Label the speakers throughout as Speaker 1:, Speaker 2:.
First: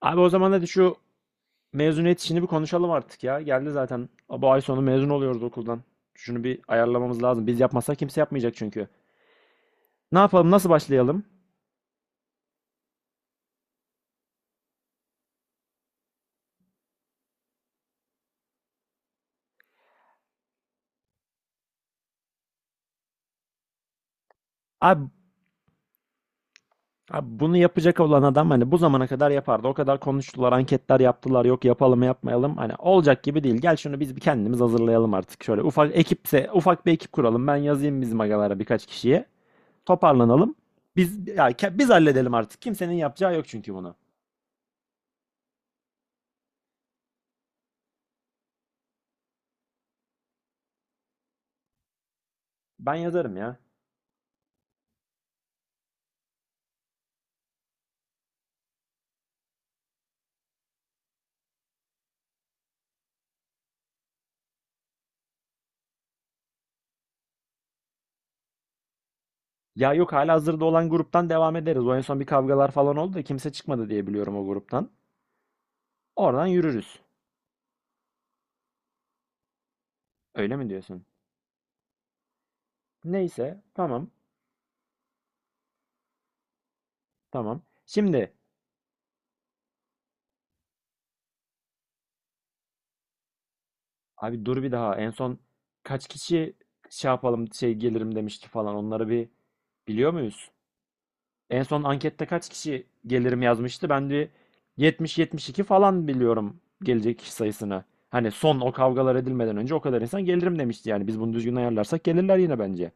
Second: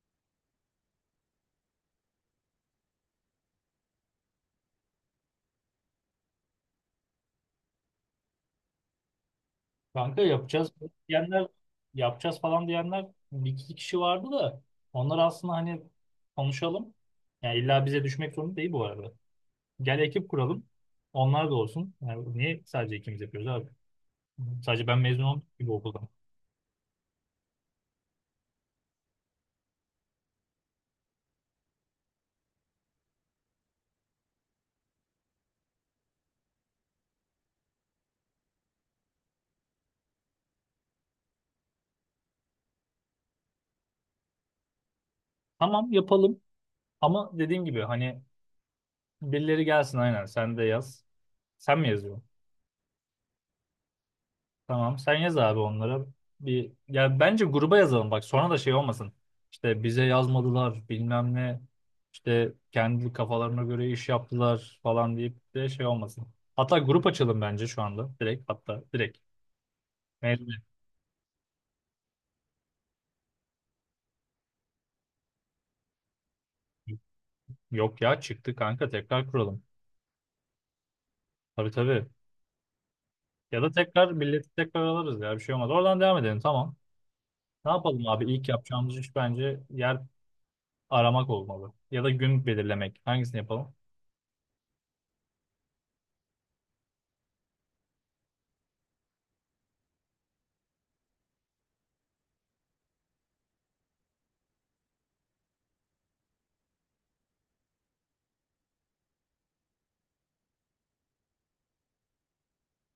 Speaker 1: Abi o zaman hadi şu mezuniyet işini bir konuşalım artık ya. Geldi zaten. Bu ay sonu mezun oluyoruz okuldan. Şunu bir ayarlamamız lazım. Biz yapmazsak kimse yapmayacak çünkü. Ne
Speaker 2: Kanka,
Speaker 1: yapalım? Nasıl başlayalım?
Speaker 2: diyenler yapacağız falan diyenler bir iki kişi vardı da onlar aslında, hani, konuşalım. Yani illa bize düşmek zorunda değil bu arada. Gel ekip kuralım. Onlar da olsun. Yani niye sadece ikimiz yapıyoruz abi? Sadece ben
Speaker 1: Abi,
Speaker 2: mezun oldum gibi okuldan.
Speaker 1: abi, bunu yapacak olan adam hani bu zamana kadar yapardı. O kadar konuştular, anketler yaptılar. Yok yapalım yapmayalım. Hani olacak gibi değil. Gel şunu biz bir kendimiz hazırlayalım artık. Şöyle ufak ekipse ufak bir ekip kuralım. Ben yazayım bizim agalara birkaç kişiye. Toparlanalım. Biz halledelim artık. Kimsenin yapacağı yok çünkü bunu.
Speaker 2: Tamam, yapalım ama dediğim gibi hani birileri gelsin, aynen, sen de yaz. Sen mi yazıyorsun?
Speaker 1: Ben yazarım ya.
Speaker 2: Tamam, sen yaz abi onlara. Bir, ya bence gruba yazalım bak, sonra da şey olmasın. İşte bize yazmadılar bilmem ne. İşte kendi kafalarına göre iş yaptılar falan deyip de şey olmasın. Hatta grup açalım bence şu anda. Direkt, hatta direkt.
Speaker 1: Ya yok,
Speaker 2: Mezun.
Speaker 1: halihazırda olan gruptan devam ederiz. O en son bir kavgalar falan oldu da kimse çıkmadı diye biliyorum o gruptan. Oradan yürürüz.
Speaker 2: Yok ya, çıktı kanka, tekrar kuralım.
Speaker 1: Öyle mi diyorsun?
Speaker 2: Tabii tabii.
Speaker 1: Neyse,
Speaker 2: Ya da
Speaker 1: tamam
Speaker 2: tekrar milleti tekrar alırız ya, bir şey olmaz. Oradan devam edelim, tamam.
Speaker 1: tamam.
Speaker 2: Ne yapalım abi?
Speaker 1: Şimdi
Speaker 2: İlk yapacağımız iş bence yer aramak olmalı. Ya da gün belirlemek. Hangisini yapalım?
Speaker 1: abi dur, bir daha en son kaç kişi şey yapalım şey gelirim demişti falan, onları bir biliyor muyuz? En son ankette kaç kişi gelirim yazmıştı? Ben de 70-72 falan biliyorum gelecek kişi sayısını. Hani son o kavgalar edilmeden önce o kadar insan gelirim demişti, yani biz bunu düzgün ayarlarsak gelirler yine bence.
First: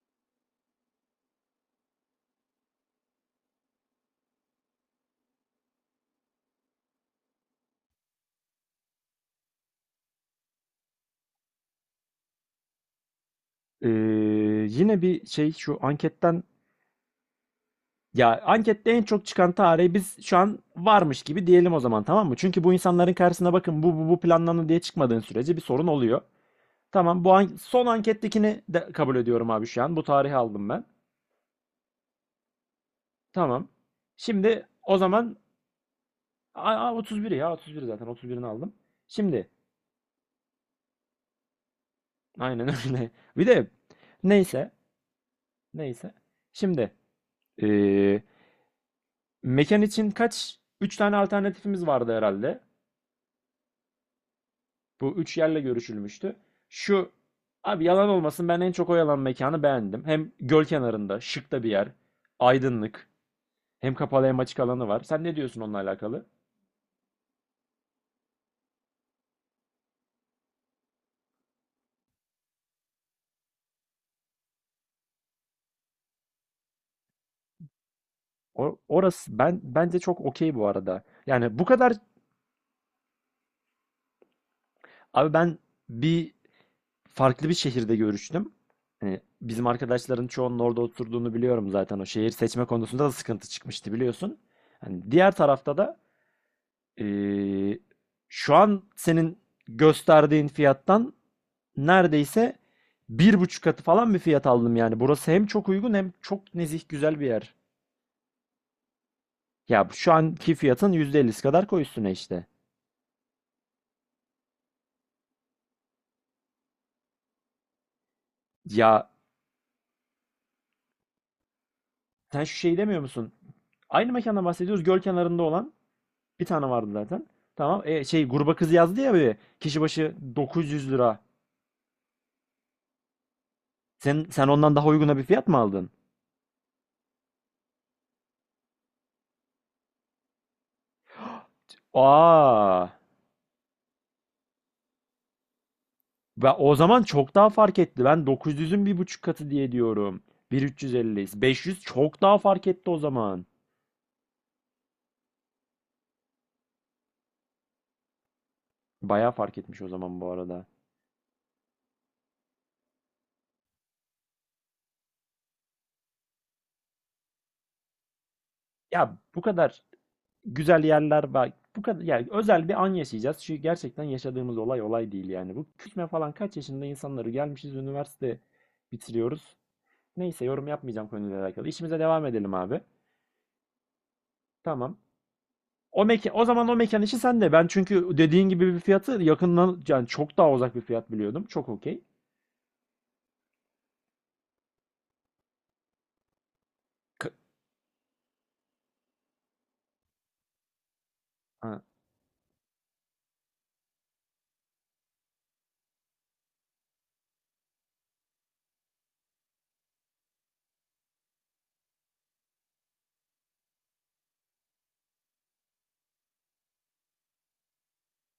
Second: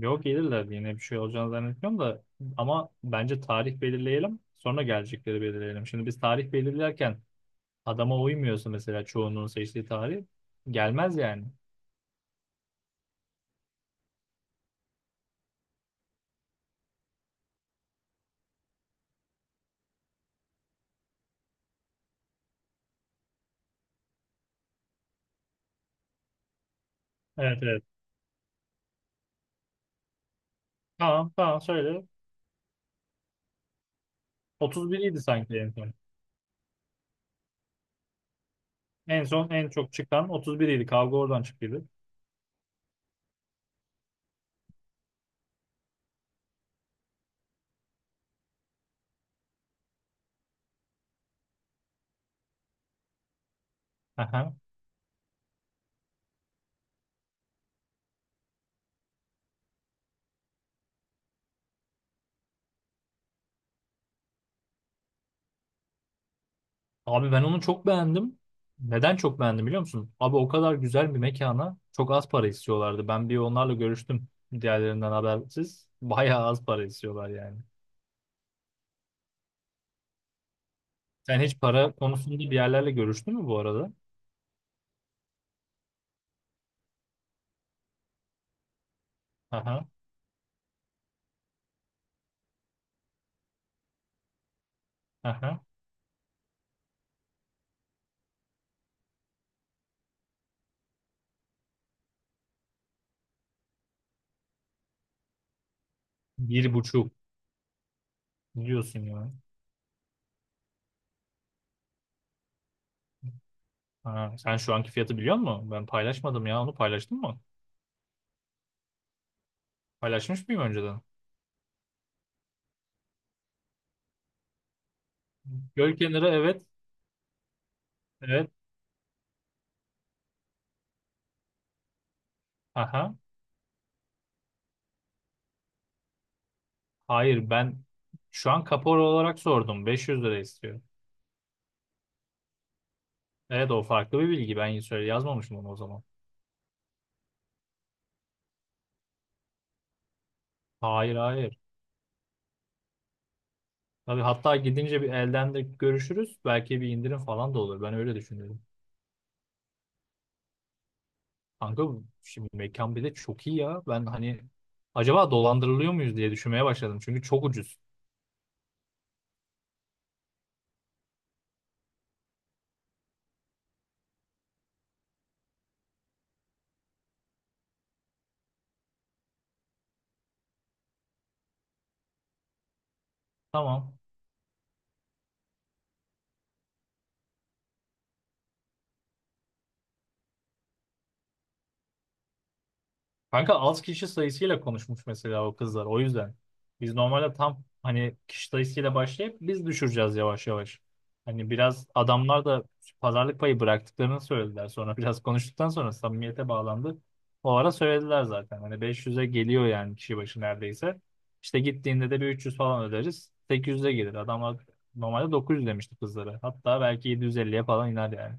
Speaker 2: Yok, gelirler diye yine bir şey olacağını zannetmiyorum da ama bence tarih belirleyelim, sonra gelecekleri belirleyelim. Şimdi biz tarih belirlerken adama uymuyorsa mesela çoğunluğun seçtiği tarih, gelmez yani.
Speaker 1: Ee, Yine bir şey şu anketten, ya ankette en çok çıkan tarihi biz şu an varmış gibi diyelim o zaman, tamam mı? Çünkü bu insanların karşısına bakın bu bu planlandı diye çıkmadığın sürece bir sorun oluyor. Tamam, bu an-
Speaker 2: Evet evet.
Speaker 1: son ankettekini de kabul ediyorum abi şu an. Bu tarihi aldım ben.
Speaker 2: Tamam tamam, söyle.
Speaker 1: Tamam. Şimdi o
Speaker 2: 31 idi
Speaker 1: zaman
Speaker 2: sanki en son.
Speaker 1: 31, ya 31 zaten, 31'ini aldım.
Speaker 2: En
Speaker 1: Şimdi
Speaker 2: son en çok çıkan 31 idi. Kavga oradan çıktıydı.
Speaker 1: aynen öyle. Bir de neyse, neyse. Şimdi ee, mekan için kaç, 3 tane alternatifimiz vardı herhalde.
Speaker 2: Aha.
Speaker 1: Bu üç yerle görüşülmüştü. Şu abi yalan olmasın, ben en çok o yalan mekanı beğendim. Hem göl kenarında şık da bir yer. Aydınlık. Hem kapalı hem açık alanı var. Sen ne diyorsun onunla alakalı?
Speaker 2: Abi ben onu çok beğendim. Neden çok beğendim biliyor musun? Abi, o kadar güzel bir mekana çok az para istiyorlardı. Ben bir onlarla görüştüm, diğerlerinden habersiz. Bayağı az para istiyorlar yani.
Speaker 1: Orası ben bence çok okey bu arada.
Speaker 2: Sen
Speaker 1: Yani
Speaker 2: hiç
Speaker 1: bu kadar
Speaker 2: para konusunda bir yerlerle görüştün mü bu arada?
Speaker 1: abi, ben bir farklı bir şehirde görüştüm. Hani bizim
Speaker 2: Aha,
Speaker 1: arkadaşların çoğunun orada oturduğunu biliyorum zaten. O şehir seçme konusunda da sıkıntı çıkmıştı biliyorsun. Hani diğer
Speaker 2: aha.
Speaker 1: tarafta da eee, şu an senin gösterdiğin fiyattan neredeyse bir buçuk katı falan bir fiyat aldım yani. Burası hem çok uygun hem çok
Speaker 2: Bir
Speaker 1: nezih,
Speaker 2: buçuk
Speaker 1: güzel bir yer.
Speaker 2: diyorsun ya.
Speaker 1: Ya şu anki fiyatın %50'si kadar koy üstüne işte.
Speaker 2: Ha, sen şu anki fiyatı biliyor musun? Ben paylaşmadım ya. Onu paylaştın mı?
Speaker 1: Ya
Speaker 2: Paylaşmış mıyım önceden?
Speaker 1: sen şu şeyi demiyor musun? Aynı mekandan bahsediyoruz. Göl kenarında olan
Speaker 2: Göl kenarı,
Speaker 1: bir
Speaker 2: evet.
Speaker 1: tane vardı zaten. Tamam. E, şey
Speaker 2: Evet.
Speaker 1: gruba kız yazdı ya, bir kişi başı 900 lira.
Speaker 2: Aha.
Speaker 1: Sen ondan daha uyguna bir fiyat mı aldın?
Speaker 2: Hayır, ben şu an kapora olarak sordum. 500 lira istiyor.
Speaker 1: Aa,
Speaker 2: Evet, o farklı bir bilgi. Ben söyle yazmamışım onu o zaman.
Speaker 1: ben o zaman çok daha fark etti. Ben 900'ün bir buçuk katı diye diyorum. bin üç yüz
Speaker 2: Hayır
Speaker 1: elliyiz.
Speaker 2: hayır.
Speaker 1: 500 çok daha fark etti o zaman.
Speaker 2: Tabii, hatta gidince bir elden de görüşürüz. Belki bir indirim falan da olur. Ben öyle düşünüyorum.
Speaker 1: Bayağı fark etmiş o zaman bu arada.
Speaker 2: Kanka, şimdi mekan bir de çok iyi ya. Ben, hani, acaba dolandırılıyor muyuz diye düşünmeye başladım. Çünkü çok ucuz.
Speaker 1: Ya bu kadar güzel yerler var. Bu kadar yani özel bir an yaşayacağız. Çünkü gerçekten yaşadığımız olay olay değil yani. Bu küçme falan kaç yaşında insanları gelmişiz, üniversite bitiriyoruz. Neyse, yorum yapmayacağım konuyla alakalı. İşimize devam edelim abi.
Speaker 2: Tamam.
Speaker 1: Tamam. O mekan, o zaman o mekan işi sende. Ben çünkü dediğin gibi bir fiyatı yakından yani çok daha uzak bir fiyat biliyordum. Çok okey.
Speaker 2: Kanka, az kişi sayısıyla konuşmuş mesela o kızlar. O yüzden biz
Speaker 1: K-
Speaker 2: normalde tam hani kişi sayısıyla başlayıp biz düşüreceğiz yavaş yavaş. Hani
Speaker 1: Ha,
Speaker 2: biraz adamlar da pazarlık payı bıraktıklarını söylediler. Sonra biraz konuştuktan sonra samimiyete bağlandı. O ara söylediler zaten. Hani 500'e geliyor yani kişi başı neredeyse. İşte gittiğinde de bir 300 falan öderiz. 800'e gelir. Adamlar normalde 900 demişti kızlara. Hatta belki 750'ye falan iner yani.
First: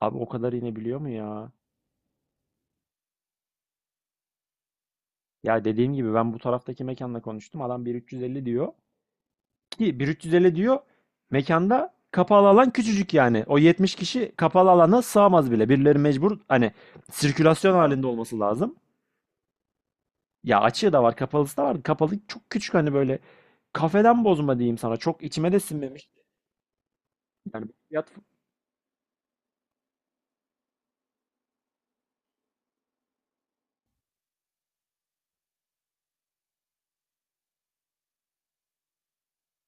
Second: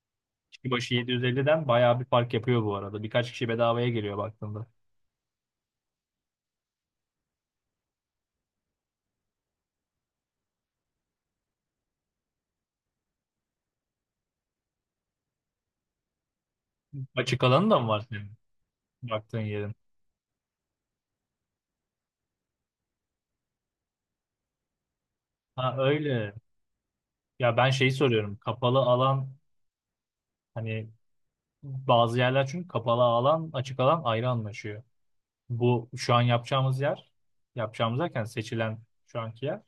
Speaker 1: Abi o kadar
Speaker 2: Kişi başı
Speaker 1: inebiliyor mu ya?
Speaker 2: 750'den bayağı bir fark yapıyor bu arada. Birkaç kişi bedavaya geliyor baktığında.
Speaker 1: Ya dediğim gibi, ben bu taraftaki mekanla konuştum. Adam 1350 diyor. Ki 1350 diyor, mekanda kapalı alan küçücük yani. O 70 kişi kapalı alana sığamaz bile. Birileri mecbur hani
Speaker 2: Açık alanı
Speaker 1: sirkülasyon
Speaker 2: da mı var
Speaker 1: halinde
Speaker 2: senin
Speaker 1: olması lazım.
Speaker 2: baktığın yerin?
Speaker 1: Ya açığı da var, kapalısı da var. Kapalı çok küçük, hani böyle kafeden bozma diyeyim sana. Çok içime de
Speaker 2: Ha,
Speaker 1: sinmemiş.
Speaker 2: öyle. Ya
Speaker 1: Yani
Speaker 2: ben
Speaker 1: bu
Speaker 2: şeyi
Speaker 1: fiyat,
Speaker 2: soruyorum. Kapalı alan, hani bazı yerler çünkü kapalı alan açık alan ayrı anlaşıyor. Bu şu an yapacağımız yer, yapacağımız derken seçilen şu anki yer,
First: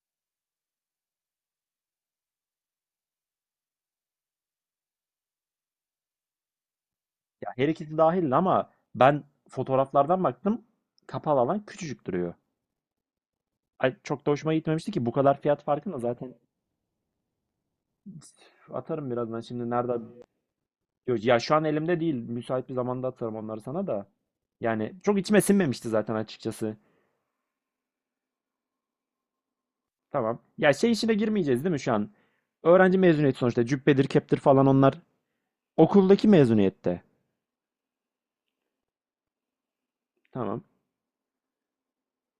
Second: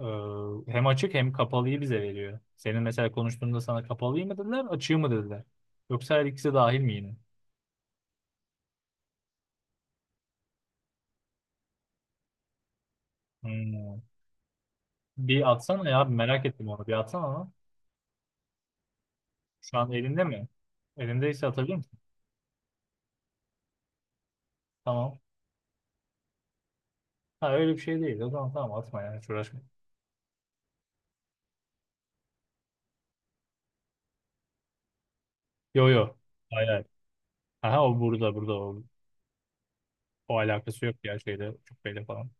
Speaker 2: hem açık hem kapalıyı bize veriyor. Senin mesela konuştuğunda sana kapalıyı mı dediler, açığı mı dediler? Yoksa her ikisi dahil mi yine?
Speaker 1: ya her ikisi dahil ama ben fotoğraflardan baktım. Kapalı alan küçücük duruyor. Ay,
Speaker 2: Hmm.
Speaker 1: çok da hoşuma gitmemişti ki bu kadar
Speaker 2: Bir
Speaker 1: fiyat
Speaker 2: atsana
Speaker 1: farkını
Speaker 2: ya,
Speaker 1: zaten
Speaker 2: merak ettim onu, bir atsana ama.
Speaker 1: atarım birazdan, şimdi
Speaker 2: Şu an
Speaker 1: nerede.
Speaker 2: elinde mi?
Speaker 1: Yo, ya
Speaker 2: Elindeyse
Speaker 1: şu an
Speaker 2: atabilir misin?
Speaker 1: elimde değil. Müsait bir zamanda atarım onları sana da. Yani çok
Speaker 2: Tamam.
Speaker 1: içime sinmemişti zaten açıkçası.
Speaker 2: Ha, öyle bir şey değil. O zaman tamam, atma ya, hiç uğraşma.
Speaker 1: Tamam. Ya şey işine girmeyeceğiz değil mi şu an? Öğrenci mezuniyeti sonuçta. Cübbedir, keptir falan onlar.
Speaker 2: Yo yo.
Speaker 1: Okuldaki
Speaker 2: Hayır hayır.
Speaker 1: mezuniyette.
Speaker 2: Aha, o burada, burada o. O
Speaker 1: Tamam.
Speaker 2: alakası yok ya şeyde, cübbeyle falan.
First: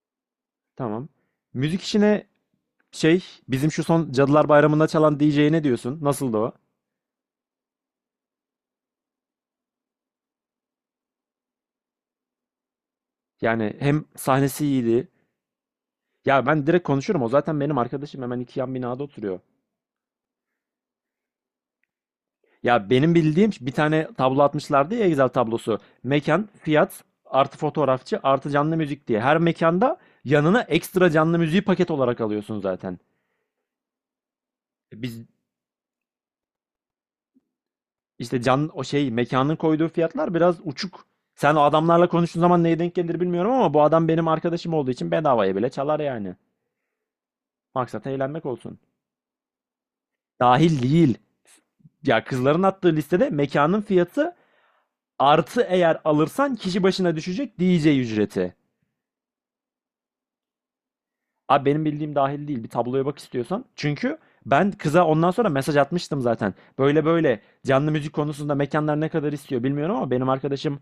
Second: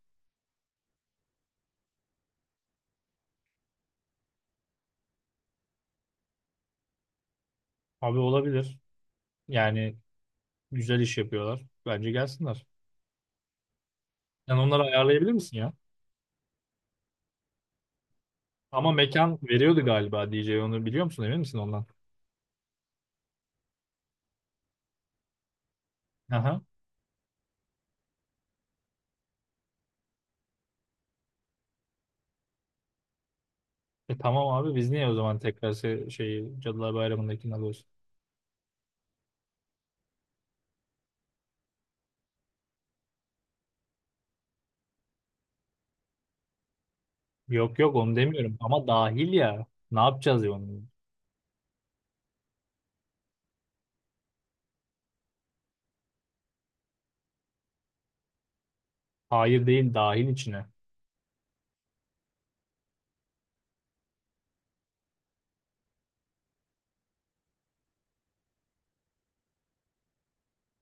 Speaker 1: Tamam. Müzik işine şey, bizim şu son Cadılar Bayramı'nda çalan DJ'ye ne diyorsun? Nasıldı o?
Speaker 2: Abi olabilir. Yani güzel iş yapıyorlar. Bence gelsinler.
Speaker 1: Yani hem
Speaker 2: Sen
Speaker 1: sahnesi
Speaker 2: onları
Speaker 1: iyiydi.
Speaker 2: ayarlayabilir misin ya?
Speaker 1: Ya ben direkt konuşurum. O zaten benim arkadaşım, hemen iki yan
Speaker 2: Ama
Speaker 1: binada
Speaker 2: mekan
Speaker 1: oturuyor.
Speaker 2: veriyordu galiba DJ, onu biliyor musun? Emin misin ondan?
Speaker 1: Ya benim bildiğim bir tane tablo atmışlardı ya, Excel tablosu. Mekan,
Speaker 2: Aha.
Speaker 1: fiyat, artı fotoğrafçı, artı canlı müzik diye. Her mekanda yanına ekstra canlı müziği paket olarak alıyorsun zaten.
Speaker 2: E tamam abi, biz niye o
Speaker 1: Biz
Speaker 2: zaman tekrar se- şeyi Cadılar Bayramı'ndakini alıyoruz?
Speaker 1: işte can, o şey mekanın koyduğu fiyatlar biraz uçuk. Sen o adamlarla konuştuğun zaman neye denk gelir bilmiyorum ama bu adam benim arkadaşım olduğu için bedavaya bile çalar yani.
Speaker 2: Yok yok,
Speaker 1: Maksat
Speaker 2: onu
Speaker 1: eğlenmek
Speaker 2: demiyorum
Speaker 1: olsun.
Speaker 2: ama dahil ya. Ne yapacağız ya
Speaker 1: Dahil
Speaker 2: onu?
Speaker 1: değil. Ya kızların attığı listede mekanın fiyatı artı eğer alırsan kişi başına düşecek DJ ücreti.
Speaker 2: Hayır, değil, dahil içine.
Speaker 1: Abi benim bildiğim dahil değil. Bir tabloya bak istiyorsan. Çünkü ben kıza ondan sonra mesaj atmıştım zaten. Böyle böyle, canlı müzik konusunda mekanlar ne kadar istiyor bilmiyorum ama benim arkadaşım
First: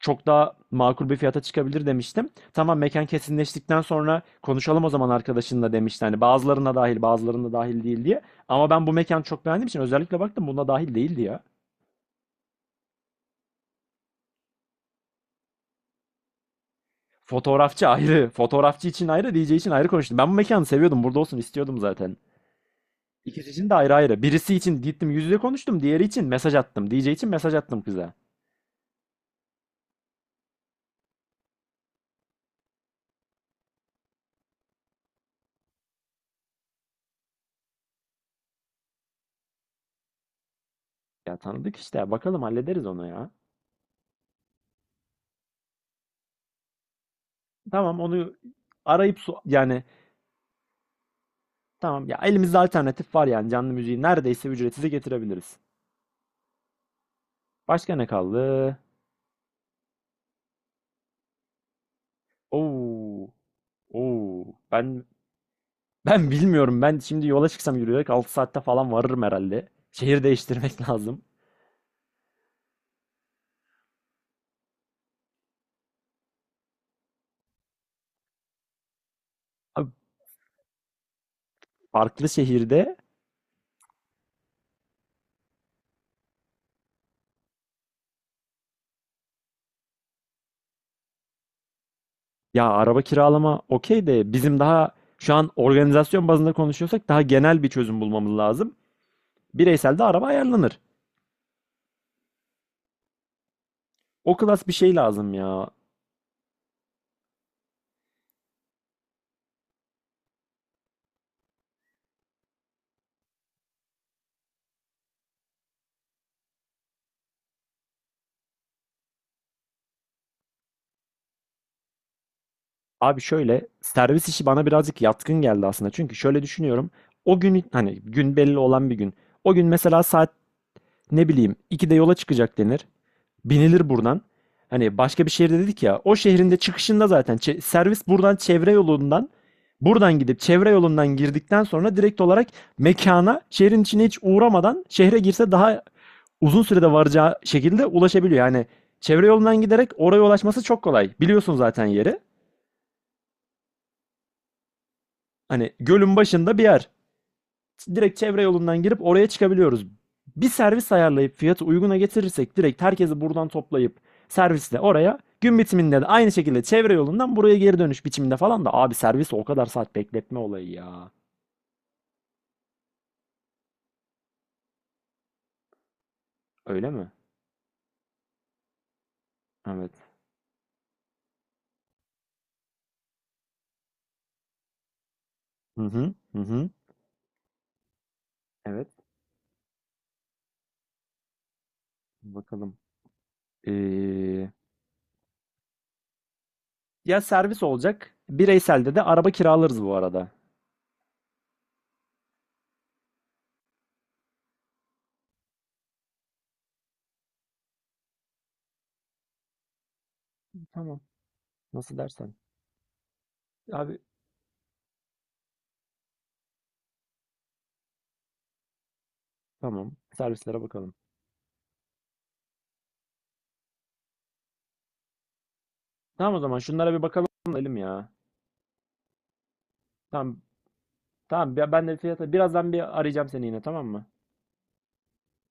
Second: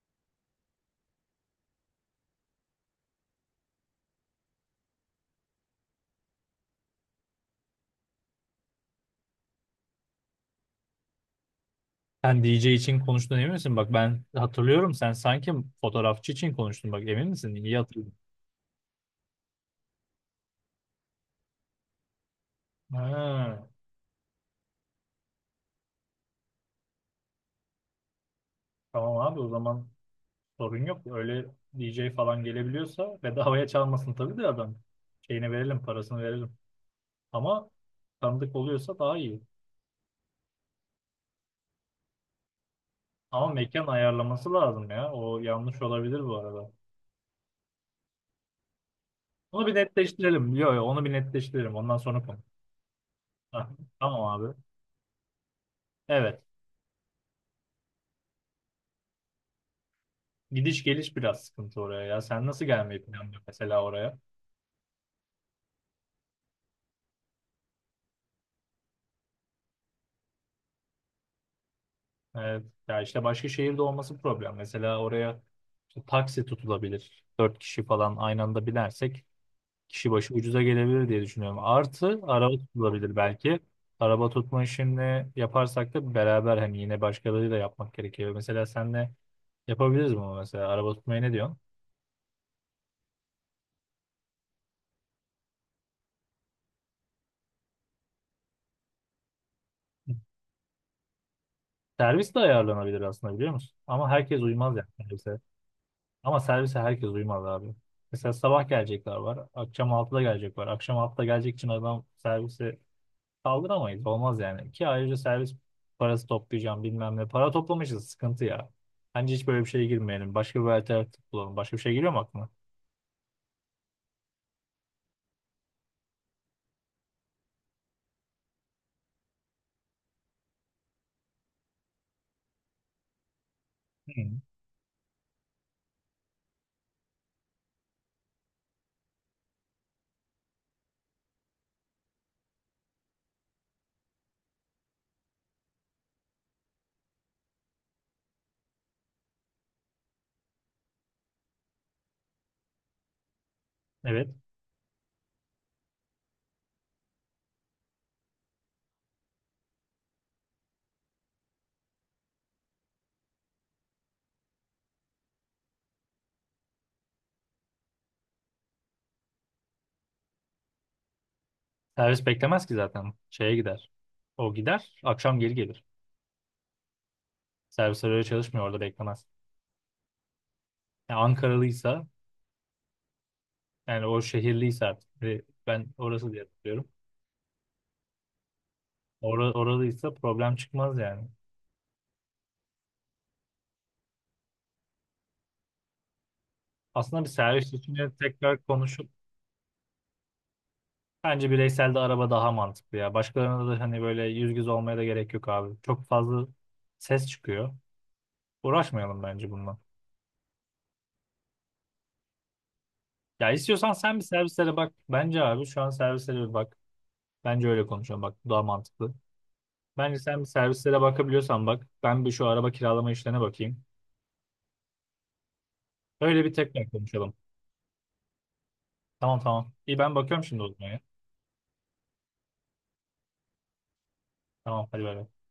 Speaker 1: çok daha makul bir fiyata çıkabilir demiştim. Tamam, mekan kesinleştikten sonra konuşalım o zaman arkadaşınla demişti. Hani bazılarına dahil bazılarına dahil değil diye. Ama ben bu mekanı çok beğendiğim için özellikle baktım, buna dahil değildi ya.
Speaker 2: Sen DJ için konuştun, emin misin? Bak, ben hatırlıyorum, sen sanki fotoğrafçı için konuştun. Bak, emin misin? İyi
Speaker 1: Fotoğrafçı
Speaker 2: hatırlıyorum.
Speaker 1: ayrı, fotoğrafçı için ayrı, DJ için ayrı konuştum. Ben bu mekanı seviyordum, burada olsun istiyordum zaten. İkisi
Speaker 2: Ha,
Speaker 1: için de ayrı ayrı. Birisi için gittim yüz yüze konuştum. Diğeri için mesaj attım. DJ için mesaj attım kıza.
Speaker 2: tamam abi, o zaman sorun yok. Öyle, DJ falan gelebiliyorsa bedavaya çalmasın tabii de adam. Şeyini verelim, parasını verelim. Ama tanıdık oluyorsa daha iyi.
Speaker 1: Ya tanıdık işte ya. Bakalım, hallederiz onu ya.
Speaker 2: Ama mekan ayarlaması lazım ya. O yanlış olabilir bu arada.
Speaker 1: Tamam, onu arayıp
Speaker 2: Onu bir
Speaker 1: yani,
Speaker 2: netleştirelim. Yok yok, onu bir netleştirelim. Ondan
Speaker 1: tamam ya,
Speaker 2: sonra konu.
Speaker 1: elimizde alternatif var yani,
Speaker 2: Ha,
Speaker 1: canlı müziği
Speaker 2: tamam
Speaker 1: neredeyse
Speaker 2: abi.
Speaker 1: ücretsiz getirebiliriz.
Speaker 2: Evet.
Speaker 1: Başka ne kaldı?
Speaker 2: Gidiş geliş biraz sıkıntı oraya ya. Sen nasıl gelmeyi
Speaker 1: Oo.
Speaker 2: planlıyorsun mesela oraya?
Speaker 1: Oo. Ben bilmiyorum. Ben şimdi yola çıksam yürüyerek 6 saatte falan varırım herhalde. Şehir değiştirmek lazım.
Speaker 2: Evet. Ya işte başka şehirde olması problem. Mesela oraya, işte, taksi tutulabilir. Dört kişi falan aynı anda binersek
Speaker 1: Abi
Speaker 2: kişi başı ucuza gelebilir diye düşünüyorum. Artı
Speaker 1: farklı
Speaker 2: araba
Speaker 1: şehirde,
Speaker 2: tutulabilir belki. Araba tutma işini yaparsak da beraber, hani, yine başkalarıyla yapmak gerekiyor. Mesela senle yapabiliriz bunu mesela. Araba tutmayı ne diyorsun?
Speaker 1: ya araba kiralama okey de bizim daha şu an organizasyon bazında konuşuyorsak daha genel bir çözüm bulmamız lazım. Bireysel de araba ayarlanır.
Speaker 2: Servis de ayarlanabilir aslında, biliyor musun? Ama
Speaker 1: O
Speaker 2: herkes
Speaker 1: klas bir
Speaker 2: uymaz yani
Speaker 1: şey lazım
Speaker 2: servise.
Speaker 1: ya.
Speaker 2: Ama servise herkes uymaz abi. Mesela sabah gelecekler var. Akşam altıda gelecek var. Akşam altıda gelecek için adam servise kaldıramayız. Olmaz yani. Ki ayrıca servis parası toplayacağım bilmem ne. Para toplamışız. Sıkıntı ya. Bence hiç böyle bir şeye girmeyelim. Başka bir alternatif bulalım. Başka bir şey geliyor mu aklına?
Speaker 1: Abi şöyle, servis işi bana birazcık yatkın geldi aslında. Çünkü şöyle düşünüyorum. O gün hani gün belli olan bir gün. O gün mesela saat ne bileyim 2'de yola çıkacak denir. Binilir
Speaker 2: Hı.
Speaker 1: buradan. Hani başka bir şehirde dedik ya. O şehrin de çıkışında zaten servis buradan çevre yolundan, buradan gidip çevre yolundan girdikten sonra direkt olarak mekana şehrin içine hiç uğramadan şehre girse daha uzun sürede varacağı şekilde ulaşabiliyor. Yani çevre yolundan giderek oraya ulaşması çok kolay. Biliyorsun zaten yeri.
Speaker 2: Evet.
Speaker 1: Hani gölün başında bir yer. Direkt çevre yolundan girip oraya çıkabiliyoruz. Bir servis ayarlayıp fiyatı uyguna getirirsek direkt herkesi buradan toplayıp servisle oraya, gün bitiminde de aynı şekilde çevre yolundan buraya geri dönüş biçiminde falan da abi servisi o kadar saat bekletme olayı ya.
Speaker 2: Servis beklemez ki zaten. Şeye gider. O gider. Akşam geri gelir.
Speaker 1: Öyle mi?
Speaker 2: Servisler öyle çalışmıyor. Orada beklemez.
Speaker 1: Evet.
Speaker 2: Yani Ankaralıysa, yani o şehirliyse artık. Ve
Speaker 1: Hı
Speaker 2: ben
Speaker 1: hı.
Speaker 2: orası
Speaker 1: Hı
Speaker 2: diye
Speaker 1: hı.
Speaker 2: hatırlıyorum.
Speaker 1: Evet.
Speaker 2: Oralıysa problem çıkmaz yani.
Speaker 1: Bakalım. Ee, ya
Speaker 2: Aslında bir
Speaker 1: servis
Speaker 2: servis için
Speaker 1: olacak.
Speaker 2: tekrar
Speaker 1: Bireyselde de
Speaker 2: konuşup,
Speaker 1: araba kiralarız bu arada.
Speaker 2: bence bireysel de araba daha mantıklı ya. Başkalarına da hani böyle yüz yüze olmaya da gerek yok abi. Çok fazla ses çıkıyor. Uğraşmayalım bence bununla.
Speaker 1: Tamam. Nasıl dersen.
Speaker 2: Ya istiyorsan
Speaker 1: Abi
Speaker 2: sen bir servislere bak. Bence abi şu an servislere bir bak. Bence öyle konuşalım bak. Bu daha mantıklı.
Speaker 1: tamam.
Speaker 2: Bence sen bir
Speaker 1: Servislere bakalım.
Speaker 2: servislere bakabiliyorsan bak. Ben bir şu araba kiralama işlerine bakayım.
Speaker 1: Tamam, o
Speaker 2: Öyle bir
Speaker 1: zaman
Speaker 2: tekrar
Speaker 1: şunlara bir bakalım
Speaker 2: konuşalım.
Speaker 1: elim ya.
Speaker 2: Tamam tamam. İyi, ben
Speaker 1: Tamam.
Speaker 2: bakıyorum şimdi o zaman ya.
Speaker 1: Tamam, ben de fiyatı birazdan bir arayacağım seni yine, tamam mı?
Speaker 2: Tamam, hadi bay bay.